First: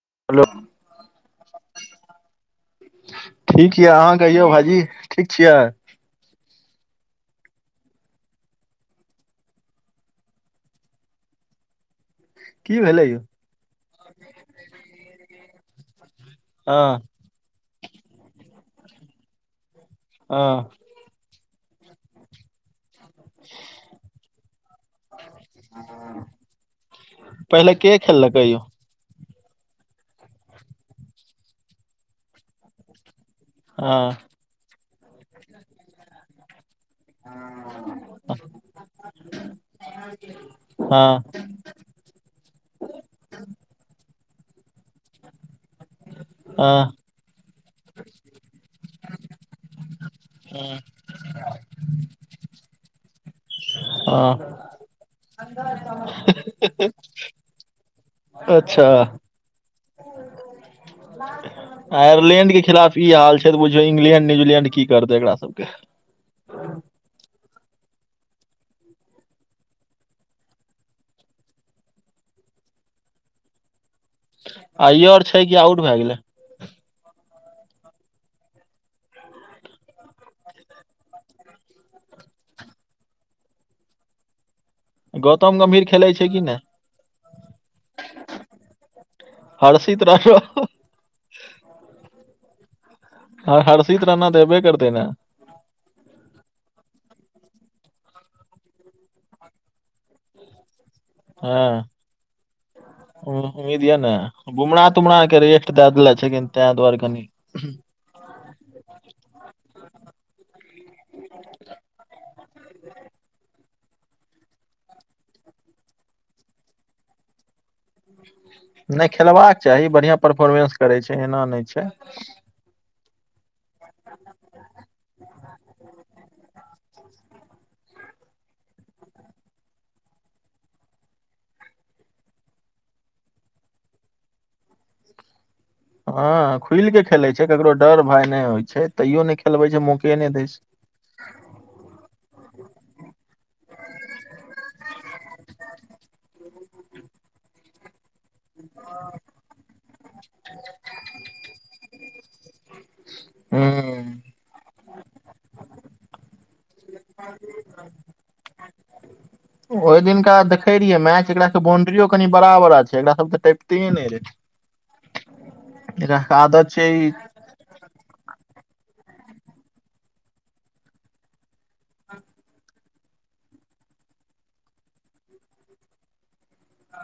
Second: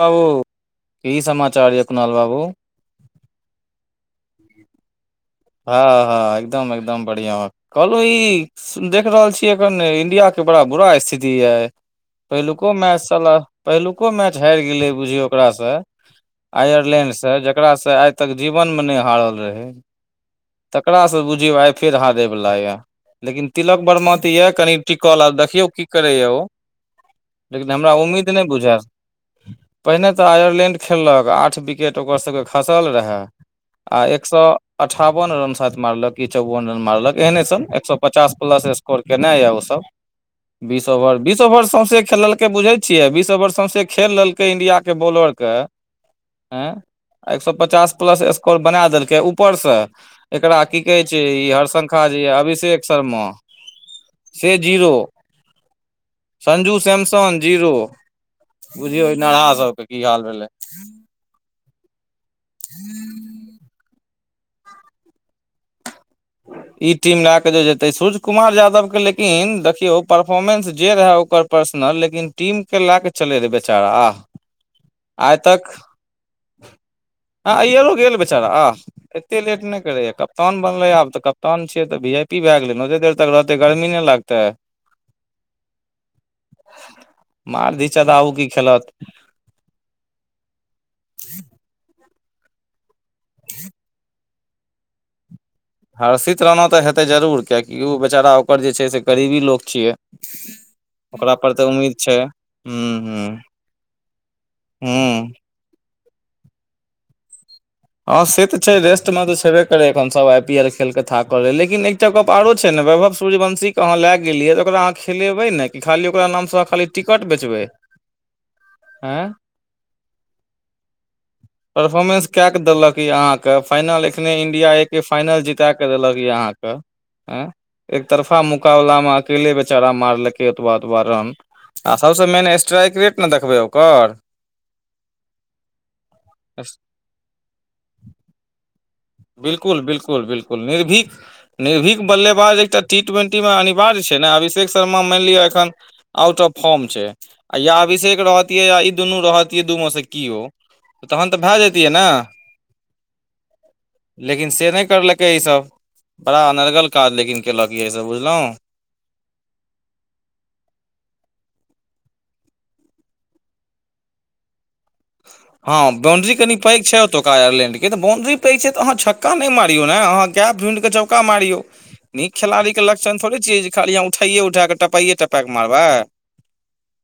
बाबू हेलो कि समचार ये कुनाल बाबू। ठीक य अहाँ कहियौ भाइजी ठीक छियै। हँ हँ एकदम-एकदम बढ़िया कहलहु ई। देख रहल छियै एखन इंडिया के बड़ा बुरा स्थिति यए। पहिलुको की मैच भेलै यौ सब, पहिलुको मैच हारि गेलै बुझियौ ओकरासँ। हँ आयरलैन्ड सँ, जकरासँ आइ तक जीवनमे नहि हारल रहै। अ। ओकरा सँ बुझियो, आइ फेर हारयवला या। लेकिन तिलक बर्मा त या कनि टिकल आ, देखियौ की करे या ओ? लेकिन पहिले हमरा के उम्मीद खेललकै नहि यौ बुझा पहिने तऽ आयरलैंड खेललक, आठ विकेट ओकर सबके खसल रहए। हँ आ एक सौ अठावन रन शायद मारलक, कि चौवन रन मारलक। एहने सन, एक सौ पचास प्लस स्कोर केना य ओ सब, बीस ओवर हँ बीस ओवर सौंस खेलल कय बुझे छियै, बीस ओवर सौंसे खेल रहल लकै इंडिया के बॉलर के, एँ। हँ एक सौ पचास प्लस स्कोर बना देलकै ऊपर से, एकरा की कहे छै इ [unintelligible] जे य अभिषेक शर्मा आ। के जीरो। संजू सैमसंग जीरो, अच्छा बुझियौ ई नरहा सबके की हाल भलै। [unintelligible] आयरलैंड के खिलाफ ई हाल छै, त बुझियौ इंग्लैंड, न्यूजीलैंड, की करतै एकरा सबके? ई टीम लए कऽ ज जेतै, सूर्य कुमार यादव के लेकिन देखियौ, परफॉर्मेंस जे रहै ओकर पर्सनल, लेकिन टीम के लए के चले रहे बेचारा, आह! आ ई आऔर छै कि, आउट भए गेलै? आ अइयो गेल बेचारा, आह! एते लेट नहि करेय कप्तान बनले आब। तऽ कप्तान छियै तऽ, वी आई पी भए गेलै ने, ओते देर तक रहतै गर्मी नहि लगतै। गौतम गम्भीर खेलै छै कि नहि [inaudible] की खेलत हर्षित राठौ आर हर्षित राणा त ऐबे करतै ने? हर्षित रहना तऽ हेतै जरूर, कियकि ओ बेचारा ओकर जे छै से करीबी लोक छियै। ही। हँ हूँ उम्मीद य ने, बुमरा- तुमरा हूँ क र दादला छै क त द्वार कनी [unintelligible] हँ से तऽ छै रेस्ट मे तऽ छेबे करे, एखन सब आई पी एल खेल के थाक कर रहै, लेकिन एक जग आरो छै ने, वैभव, सूर्यवंशीके अहाँ लए गेलियै तऽ ओकरा अहाँ खेलेबै ने कि, खाली ओरा नामसँ खाली टिकट बेचबै। नहि एँ खेलबाक चाही, बढ़िआँ परफोर्मेंस करै छै, एना नहि छै। परफोर्मेंस कए देलक य अहाँके, फाइनल एखने इंडिया एक फाइनल जीता क देलक य अहाँके! ह, एक तरफा मुकाबला मे, अकेले बेचारा मारलकै ओतबा ओतबा रन। आ सभसँ मेन स्ट्राइक रेट ने देखबै ओकर। हँ खुल के खेलै छै, ककरो डर भाय नहि होइ छै, तैयो ने खेलबै बिल्कुल छै मौके बिल्कुल नहि दे बिल्कुल छै। निर्भीक! निर्भीक बल्लेबाज एकटा टी ट्वेंटी मे अनिवार्य छै ने, अभिषेक शर्मा मानि लिअ एखन आउट ऑफ फॉर्म छै, आ या अभिषेक रहत दुनू रहियै, दू मसँ कओ तहन तऽ भए जेतियै ने। हँ। लेकिन से नहि करलकै ईसभ, बड़ा अनर्गल काज लेकिन केलक यसभ बुझलहुँ। ओहि दिनका देखे रहियै, मैच एकरा के बाउंड्रियो कनि बड़ा- बड़ा छै, एकरा सब तऽ टैपिते नहि रहे। हँ एकरा बाउंड्री के कनि आदत पैग छै ओतुका आयरलैंड य तऽ बाउंड्री पैघ छै त अहाँ छका नहि मारियौ ने अहाँ गैप ढूंइढ क चौका मारियौ। नीक खेलाड़ी के लक्षण थोड़े छियै जे खाली अहाँ उठाइए उठा क टपैयए टपेक मारे।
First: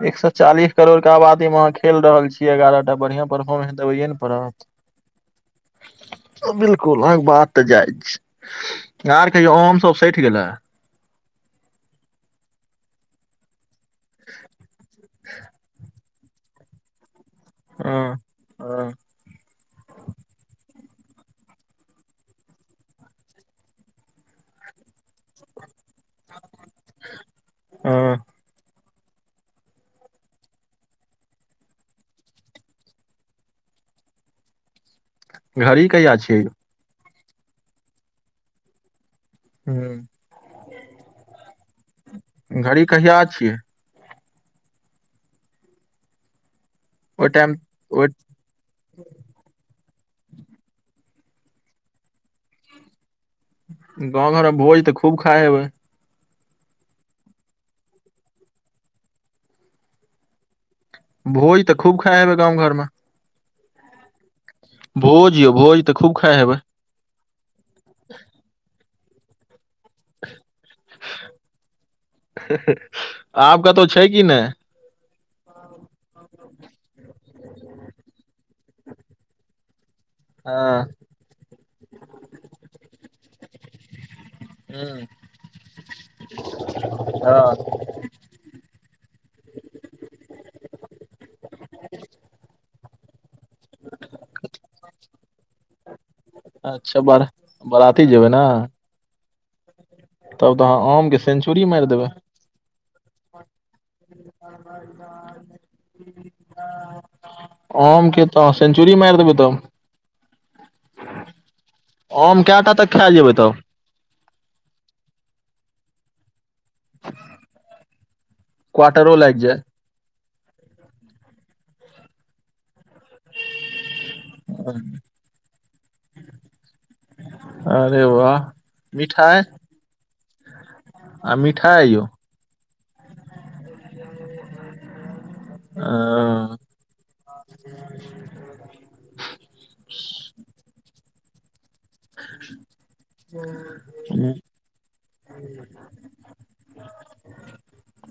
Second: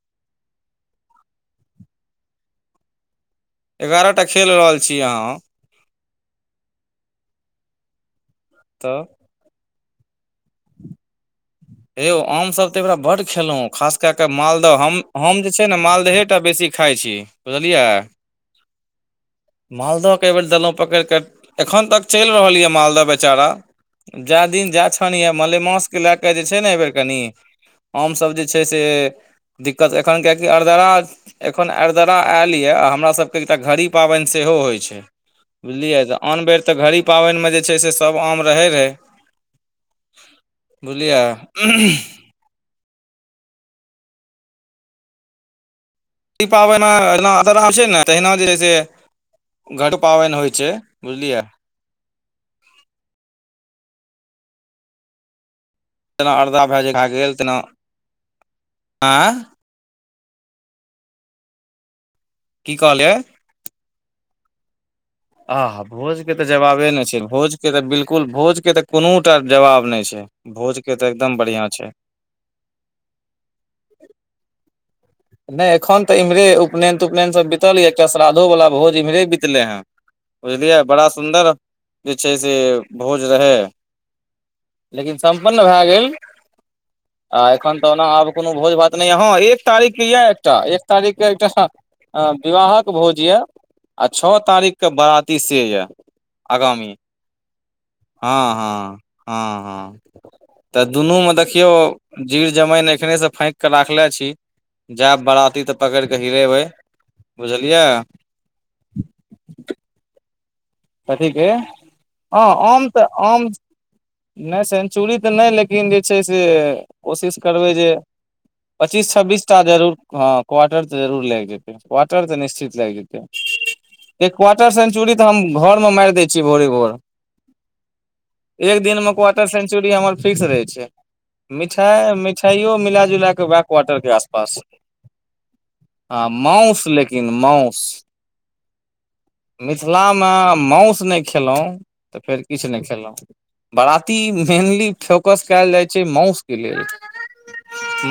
एक सए चालीस करोड़ के आबादी मे अहाँ खेल रहल छियै एगारह टा बढ़िया। परफॉमेनस देबैए एगारह न टा खेल पड़त। रहल छी अहाँ आ बिलकुल अलग बात जाइ छै तऽ आर देखयौ आम सब सठि गेलेह। हे यौ आम सब तऽ अहिबेरा बड खेलौ खास कऽक मालदह हम जेछै न मालदहे टा बेसी। खाइ छी बुझलिया। हँ हँ मालदहके एहि बेेर देलहुँ पकड़ि के एखन तक चलि रहल यए मालदह बेचारा। जा दिन जा छनिय मलेमास के लए क जेछै ने एहिबर कनि आम हँ सब जे छै से दिक्कत एखन कियकि अरदरा एखन अरिदरा आयल यए आ हमरा सभके एकटा घड़ी पाबनि सेहो होइ छै। घड़ी बुझलियै कहिया तऽ छियै आन बेर तऽ घड़ी पाबनिमे जेछै से सभ आम रहै रहै हँ। बुझलिय। घड़ी कहिया छियै? ई पाबनि ओहि अहिना टाइम अदरा छै ने ओ तहिना जेछै से घट पाबनि होइ छै बुझलियै। गाँउ घरमे भोज तऽ खूब खाइ हेबै। जेेना अरदा भऽ जे भए गेल तेना आँय भोज तऽ खूब खाए हेबै गाँव की घर मे। कहलियै भोज यौ आह तऽ खूब भोज के खाइ तऽ हेबै जवाबे नेछै भोज के तऽ बिलकुल भोज के तऽ कुनूटा जवाब नहि छै भोज के तऽ एकदम बढ़ियाँ छै आब कतहु छै कि नहि? नहि एखन तऽ इम्हरे उपनयन तुपनयन सब बितल या एकटा श्राद्धो वला भोज इम्हरे बितले हँ हँ बुझलियै बड़ा सब सुन्दर जेछै से भोज रहै लेकिन सब सम्पन्न भऽए गेल आ ह एखन त ओना आब कोनो भोज भात नहि य ह एक तारीख ये एकटा एक तारीख के एकटा सा विवाहक भोज ये। आ छअ तारीखके बारातती सेयऽ आगामी। अच्छा बर बराती जेबै ने? हँ हँ हँ हँ तब तऽ अहाँ आम के दुनूमे सेंचुरी देखियौ। मारि देबै जीर जमाइन एखनेसँ फाइक कऽ राखले छी। जायब बाराती तऽ पकड़ि कऽ हिरेबै बुझलियै। ह सेंचुरी मारि देबै तऽ हम। कथी के ह कएटा आम तक तऽ खा जेबै आम तब नैय सेंचुरी तऽ नै लेकिन जेछै से। कोशिश करबै जे पचीस क्वार्टरो लागि छब्बीस टा जाय जरूर हँ क्वार्टर तऽ जरूर लागि जेतै क्वार्टर तऽ निश्चित लागि जेतै। एक क्वार्टर सेंचुरी तहम घर मे मारि दै छीयै भोरे-भोर अरे वाह एक दिन मे मिठाइ क्वार्टर से सेंचुरी हमर फिक्स रहै छै आ मिठाइ मिठाई यौ आ मि मिठाईयो मिला- जुला कऽ वैह क्वार्टरके आस-पास छै। ह आ माउस लेकिन माउस मिथिला में माउस नै खेलहुँ तऽ फेर किछ नै खेलहुँ। बराती ह मेंनली फोकस कैल जाइ छै माउसके लेल।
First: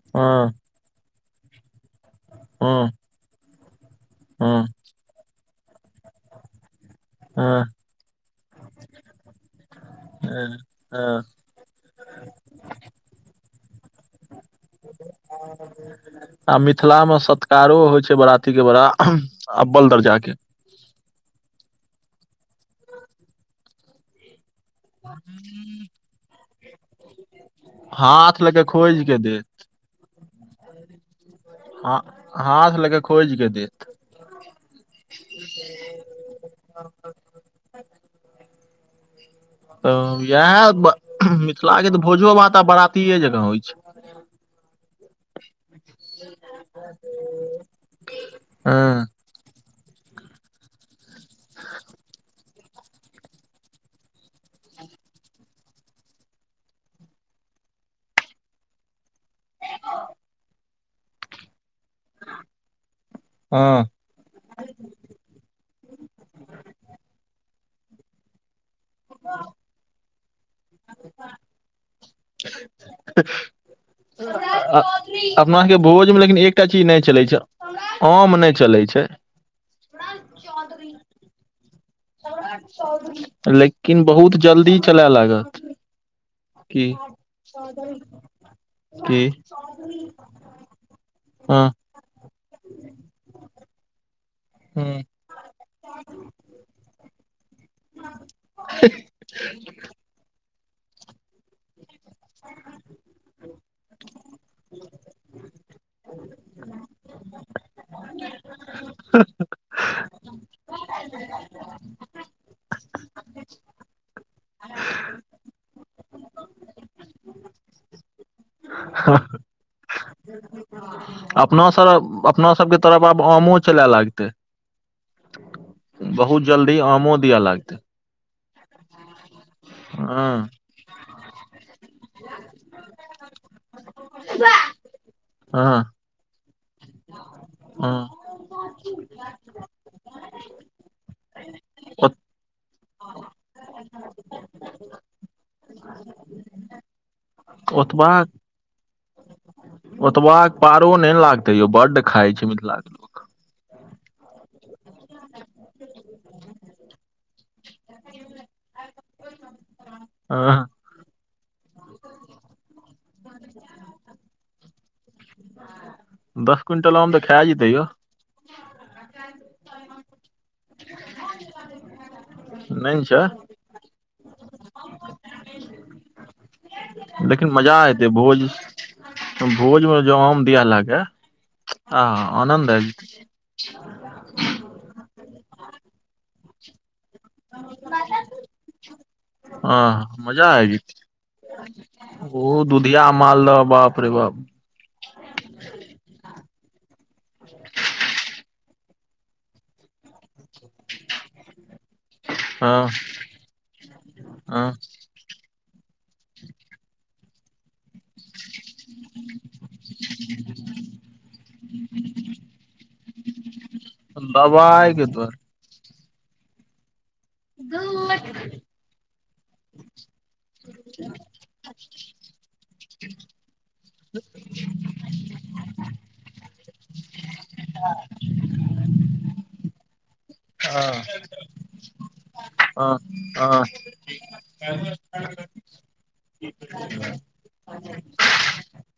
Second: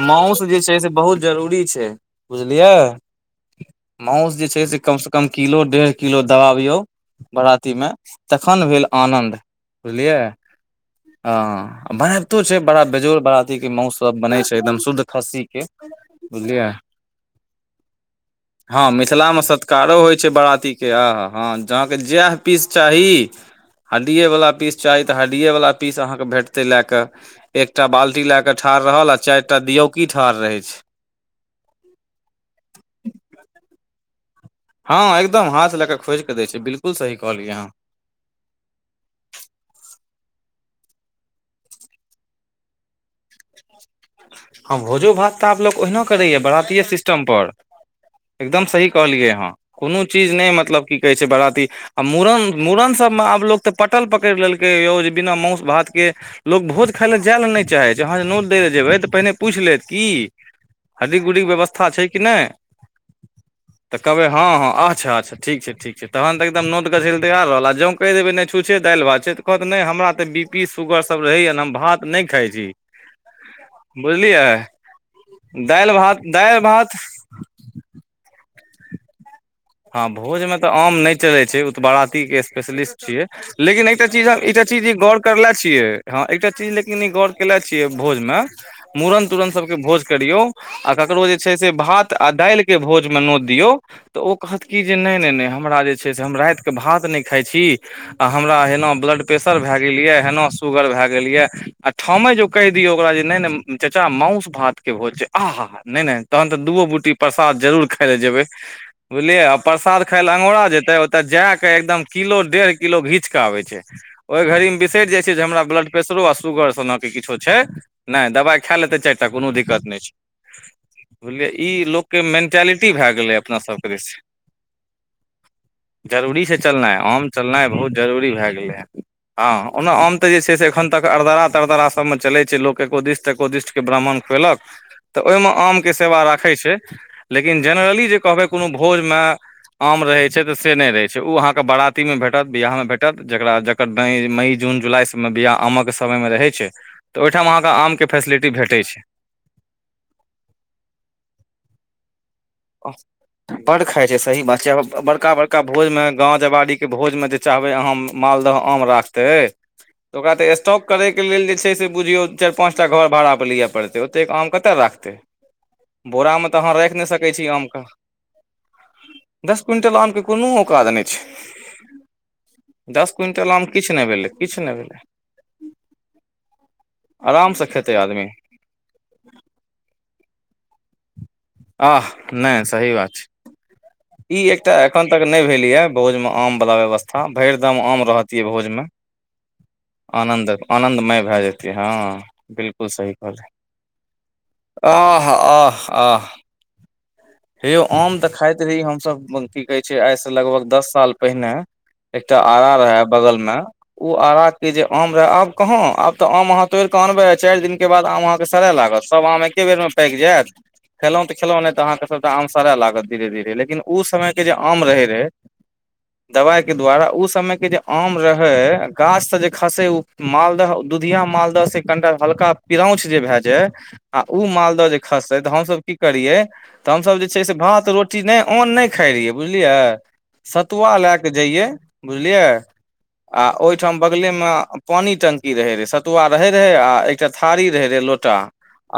माउस जे छै से बहुत। जरूरी छै बुझलियै, ह माउस जे छै से कम। कम किलो-डेढ़ किलो दबाबियौ ह बराती में तखन भेल आनन्द। बुझलियै, ह ह हँ बनाबैतो छै बड़ा बेजोड़ बराती के माउस। सब बनै छै, एकदम शुद्ध खस्सी के आ बुझलियै। मिथिला मे सत्कारो होइ छै बराती के बड़ा हँ मिथिला में अब्बल सत्कारो होइ दर्जा छै के बाराती। हँ हँ अहाँके जेएह पीस चाही हड्डीए वला पीस। चाही तऽ हड्डिए वला पीस अहाँकेँ भेटतै लए कऽ। एकटा बाल्टी लए हाथ लऽ कऽ के ठाढ़ खोजि रहल आ के चारि देत टा दियौकी ठाढ़ रहै छै। हँ, हाथ लके खोइज के देत। हँ एकदम, हाथ लए कऽ खोजि कऽ दै छै बिल्कुल सही कहलियै अहाँ। तऽ इएह मिथिला के तऽ भोजो-भात आब बरातीये जकाँ होइ छै। हँ भोजो-भात आब लोक। ओहिना करैए बरातीये सिस्टम पर, एकदम सही हँ कहलियै अहाँ। कोनो चीज नै मतलब की कहै छै बारती आ मूड़न। मूड़न सबमें आब लोक तऽ पटल पकड़ि लेलकै यौ जे बिना मउस-भातके। लोक भोज खाय लए जाय लए नै चाहै छै, अहाँ नोत दै ले जेबै। पहिने पूछि लेत की हड्डी-गुडी व्यवस्था छै कि नै। हँ। तऽ कहबै हँ हँ अच्छा -अच्छा ठीक छै, ठीक छै तहन तऽ एकदम नोत गैछै लेल तैयार रहल आ जँ कहि देबै नै। छूछे दालि-भात छै तऽ कहत नै हमरा तऽ बी पी- सुगर सब रहैये ने हम भात नै खाइ छी। बुझलियै आ अपना सबके दालि भोज में भात लेकिन दालि एकटा चीज भात नै चलै छै। अहूं में नै चलै छै। हँ भोज में तऽ आम नै चलै छै। बाराती के स्पेशलिस्ट छियै, लेकिन एकटा चीज बहुत हम, एकटा जल्दी चीज चलय गौर करले लागत छियै। हँ एकटा चीज की लेकिन गौर केेले छियै भोज में की मूड़न- तूड़न सब के भोज करियऔ। आ ककरो जे छै हँ से भात आ दाइल। के भोज में नोत दियौ तऽ ओ कहत हँ नैय नै हमरा जे छै से हम राइत। के भात नै खाइ छी। आ हमरा एना ब्लड प्रेशर भए गेलया, एना शुगर भए गेलैए। आ ठामै जो कहि दियऔ ओकरा जे नै-नै। चा माउस भात के भोज छै, आ हा हा नै- नै तहन तऽ दू बूटी प्रसाद जरूर खाय लए जेबै। बुझलियै आ प्रसाद खाय लए अंगोड़ा जेतै, ओतऽ जाय कऽ एकदम किलो, डेढ़ किलो घींच कऽ आबै छै। ओइ घड़ी में बिसैरि जाइ छै जे हमरा ब्लड प्रेसरो आ सुगर सनक के किछो छै। नइ दबाई खा लेतै चारि टा कोनो दिक्कत नहि छै। बुझलियै, अपना ई लोकके सब अपना सबके मेंटालिटी तरफ भए आब गेलै आमो अपना चलय सब। लागतै बहुत जरूरी से जल्दी चलनाइ, आमो हम दिअ चलनाइ लागतै बहुत। जरूरी भऽ गेलैं। हँ, ओना हम हँ तऽ अखैन तक अरदरा- तरदरा। सबमें चलै छै, लोक एकोदिष्ट-तेकोदिष्ट के ब्राह्मण खुएलक। तऽ ओहि में हँ आमके सेवा राखै छै, लेकिन ह जेनरली जे कहबै कोनो भोजमें। आम रहै छै तऽ से नहि रहै छै, ऊ अहाँके बारती में भेटत बियाह में भेटत जकरा। तऽ मई, जून, जुलाई सब में बियाह आमकऽ समय में रहै छै। तऽ ओहिठाम अहाँकेँ ओतबा आमके फैसिलिटी भेटैऽ छै। ओतबा पारो न लागते यौ, बड्ड खााय छै मिथिला। बड़ खाइ छै सही बात छै, बड़का बड़का भोजमे गाँव जवाड़ीके भोजमे जे चाहबै आहआम, मालदह आम राखतै तऽ, ओकरा तऽ ह स्टॉक करयके लेल जे छै से बुझियौ, चारि पाँच टा घर भाड़ाापर लिअ पड़तै, ओतेक आम कतय राखतै। बोरा मे तऽ दस अहाँ क्विंटल राखि नहि आम तऽ सकैत खा छी जेतै यौ आमके? दस क्विण्टल आमके कोनो औकाद नहि छै। नहि ने दस छै क्विंटल आम किछु नहि भेलै, किछु नहि भेलै। लेकिन आराम से मजा खेतै एतै आदमी। भोज भोजमे ज आम दिय लागे। आह! नहि सही बात छै। [inaudible] इ एकटा एखन तक ने भेल ये, बोज में आम वाला व्यवस्था। हँ, भरि गामँ आम रहबाक चाही भोजमे। हँ मजा आनन्द आबि जेतै आनन्दमय भए जेतै, हँ। ओ 'बिलकुल' दुधिया सही कहलै। मालदह बाप रे बाप आह! आ -आ आह! हे यौ आम तऽ खाइत रही हमसभ की कहै छै, आइसँ लगभग दस साल पहिने। एकटा आरा हँ रहे बगल में, ओ आरा हँ के जे आम र आब कहाँ, आब तऽ आम अहाँ तोड़ केे आनबे चारि दिन बाद आम अहाँके सड़य लागत, सब आम एके बेर मे पाकी जाय, खेलौं तऽ खेलौ नहि तऽ अहाँके सब आम सारय लागत, धीरे -धीरे लेकिन ओ समय के जे आम दबाइके रहे रहे। द्वार दवाइ के द्वारा उस समय के जे आम रहे, गाछ से जे खसे, उ मालदह दुधिया मालदह से कनिटा हल्का पिरौछ जे भए जाय, आ ओ मालदह जे खसतै तऽ हमसभ की करियै तऽ हमसभ जे छै से, भात रोटी नहि अन्न नहि खाइत रहियै बुझलियै। सतुआ हँ लए कऽ जइयै बुझलियै। हँ। आ हँ ओहिठाम बगले में पानी टंकी रहे, रहे सतुआ रहे- रहे आ थारी रहे रहे लोटा,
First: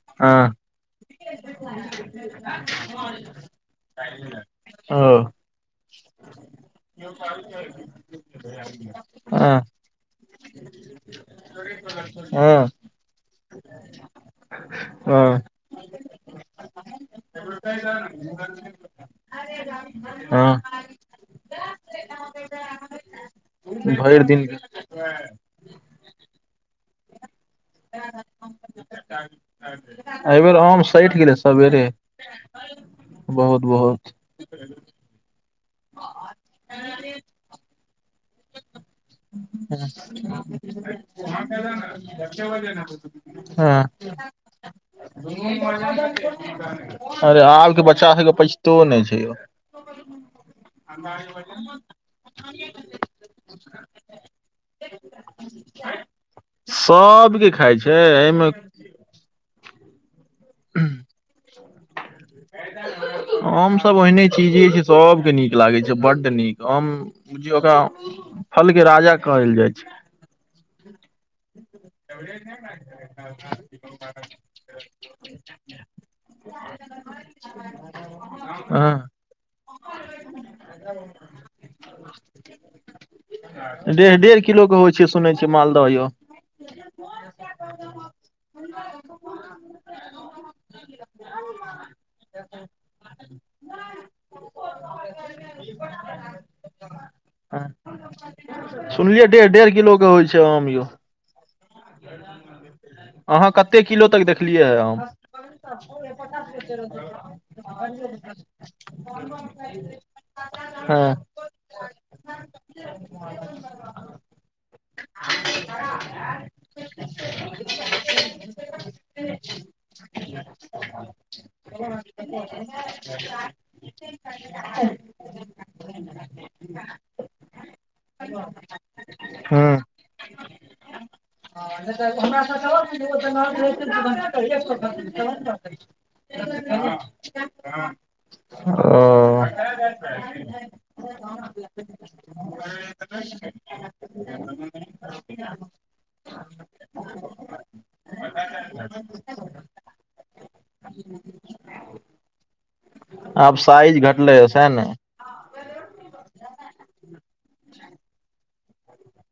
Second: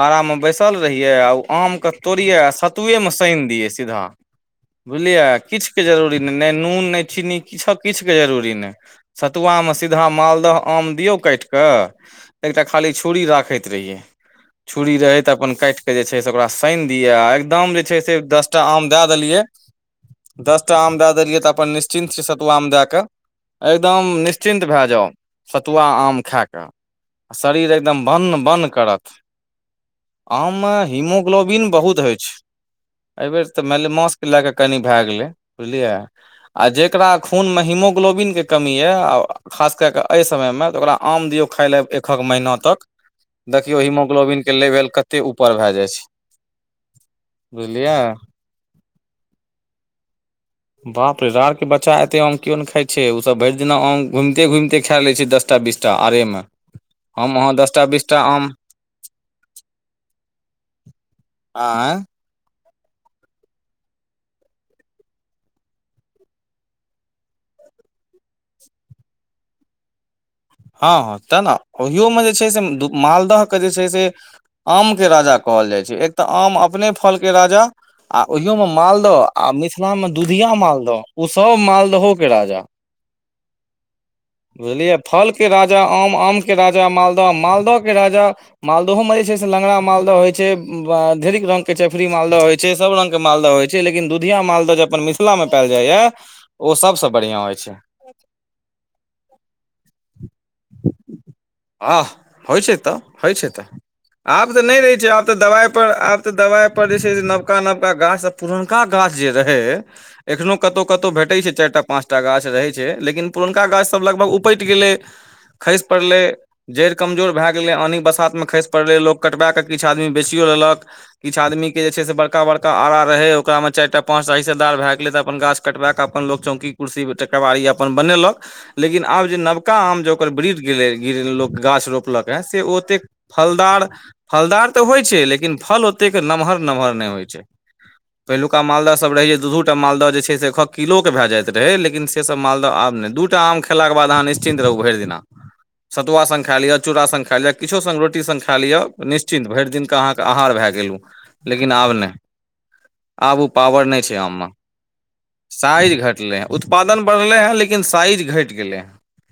आरा में हँ बैसल रहिये, आ ओ आम के तोड़िये आ एके मे सायिन दियै सिधा, ओ बुझलियै! किछ के जरूरी नै न नुन के। नै चीनी, किछु के जरूरी नहि। हँ सतुआमे सीधा मालदह आम दियौ काटि कऽ। एकटा हँ खाली छुरी राखैत रहियै, छुरी रहैत त हँ अपन काटिऽ। के जे छै से, ओकरा साइन दियै आ गाम मे छयी से तह दस टा आम द देलियै, हँ दस टा आम द देलियै तऽ अपन निश्चिन्त छै सतुआमे दए कऽ, एकदम भरि दिन निश्चिन्त भए जाउ। सतुआ आम खाय क, शरीर एकदम बन -बन एहि बेेर आम सठि गेलै हीमोग्लोबिन सवेरे। बहुत होइ छै एहिबेर तऽ मानि लिअ मास्के लए कऽ कनि भए गेलै। बुझलियै! आ जेकरा खून मे हिमोग्लोबिन के कमी यऽ आ ओ खास कए कऽ एहि समयमे, तऽ ओकरा आम दियौ खायइ लए एकक महीना तक देखियौ हँ हिमोग्लोबिनके लेवल कतेक ऊपर भए जाइ छै। अरे आबके बुझलियै बच्चा सबके पैचतोनै छै, यौ। बापरे आब के बच्चा एते आम किओ ने खाय छियै, ओसब भैर दिना आम घुमिते -घुमिते खेए लै छै दस टा बीसटा आइरेमे, हम सबके अहाँ खाइ दसटा छै बीस टा एहिमे आम आइअ। हाम सब ओहिने चीजे छै सबके निक लागै छै बड्ड निक हाम बुझियो ओकरा फल के राजा कहल जाय छै। हाँ हाँ तऽ न। ओहियोमे जे छै से, मालदहके जे छै से, आमके राजा कहल जाइ छै एक तऽ आम अपने फलके राजा, आ ओहियोमे मालद हँ आ मिथिलामे दुधिया मालद ओ सब मालदहो के राजा। डेढ़ डेढ़ किलो के होइ बुझलियै छै फल सुनै छी? के राजा आम, आम के राजा मालदह, मालदह के राजा मालदहो मे जे छै से लंगरा मालद होइ छै, धेरीक रंग के चेफरी मालदह होइ छै। से सब रंग के मालदअ होइ छै, लेकिन दुधिया मालदह जे अपन मिथिला मे पेएल जाइअ ओ सबसँ बड़िआँ होइ हँ छै। सुनलियै डेढ़ डेढ़ किलो के होइ छै आम यौ। आह, होइत छै तऽ, होइत छै अहाँ तऽ, कते किलो तक आब तऽ देखलियै नै हे रहै आम छै, आब तऽ दबाइपर, आब त दबाइ पर जे छै से नबका नबका गाछ सब, पुरनका गाछ जे रहै एखनो कतौ हँ कतौ भेटै छै चाइर टा पांच टा गाछ रहै छै, लेकिन पुरनका गाछ सब लगभग उपैट गेलै। ऐ, खैस पड़ले। जइड़ कमजोर भेए गेलै, आंनिक बसातमे खैस पड़लै। लोक कटबाए कऽ किछु आदमी बेचियो लेलक। किछ आदमी के जे छै से बड़का बड़का आरा रहै, ओकरा मे चाइर टा पाँचटा हिस्सेदार भेय गेलै त अपन गाछ कटबा कऽ अपन लोक चौकी, कुर्सी, केबारी अपन बनेलक। लेकिन आब नबका हँ आम जे ओकर [unintelligible] ब्रिज गेल गिरललोक गाछ रोपलक ए, से ओतेक फलदार, फलदार तऽ होइ छै लेकिन फल ओ तेक नमहर नमहर नै होइ छै। पहिलुका मालदह सब रहै जे, ओ दू दू टा मालदह जे छै से एक हक किलोके भेए जाइत रहै, लेकिन सेसब मालदअ आब नै दू दूटा आम खेलाके बाद अहाँ निशचिंत रहू भैर दिना। सतुआ संग खा लिअ, चूड़ा संग खा लिअ, किछो संग रोट संग खा लिअ निशचिंत, भैर दिन क अहाँके आहार भेए गेल उ। लेकिन आब नै, आब ओ पावर साइज नै छै आम घटलै ह म। सैह ने साइज घटलै, उत्पादन बढ़लै हँ लेकिन साइज घैट गेलै हँ।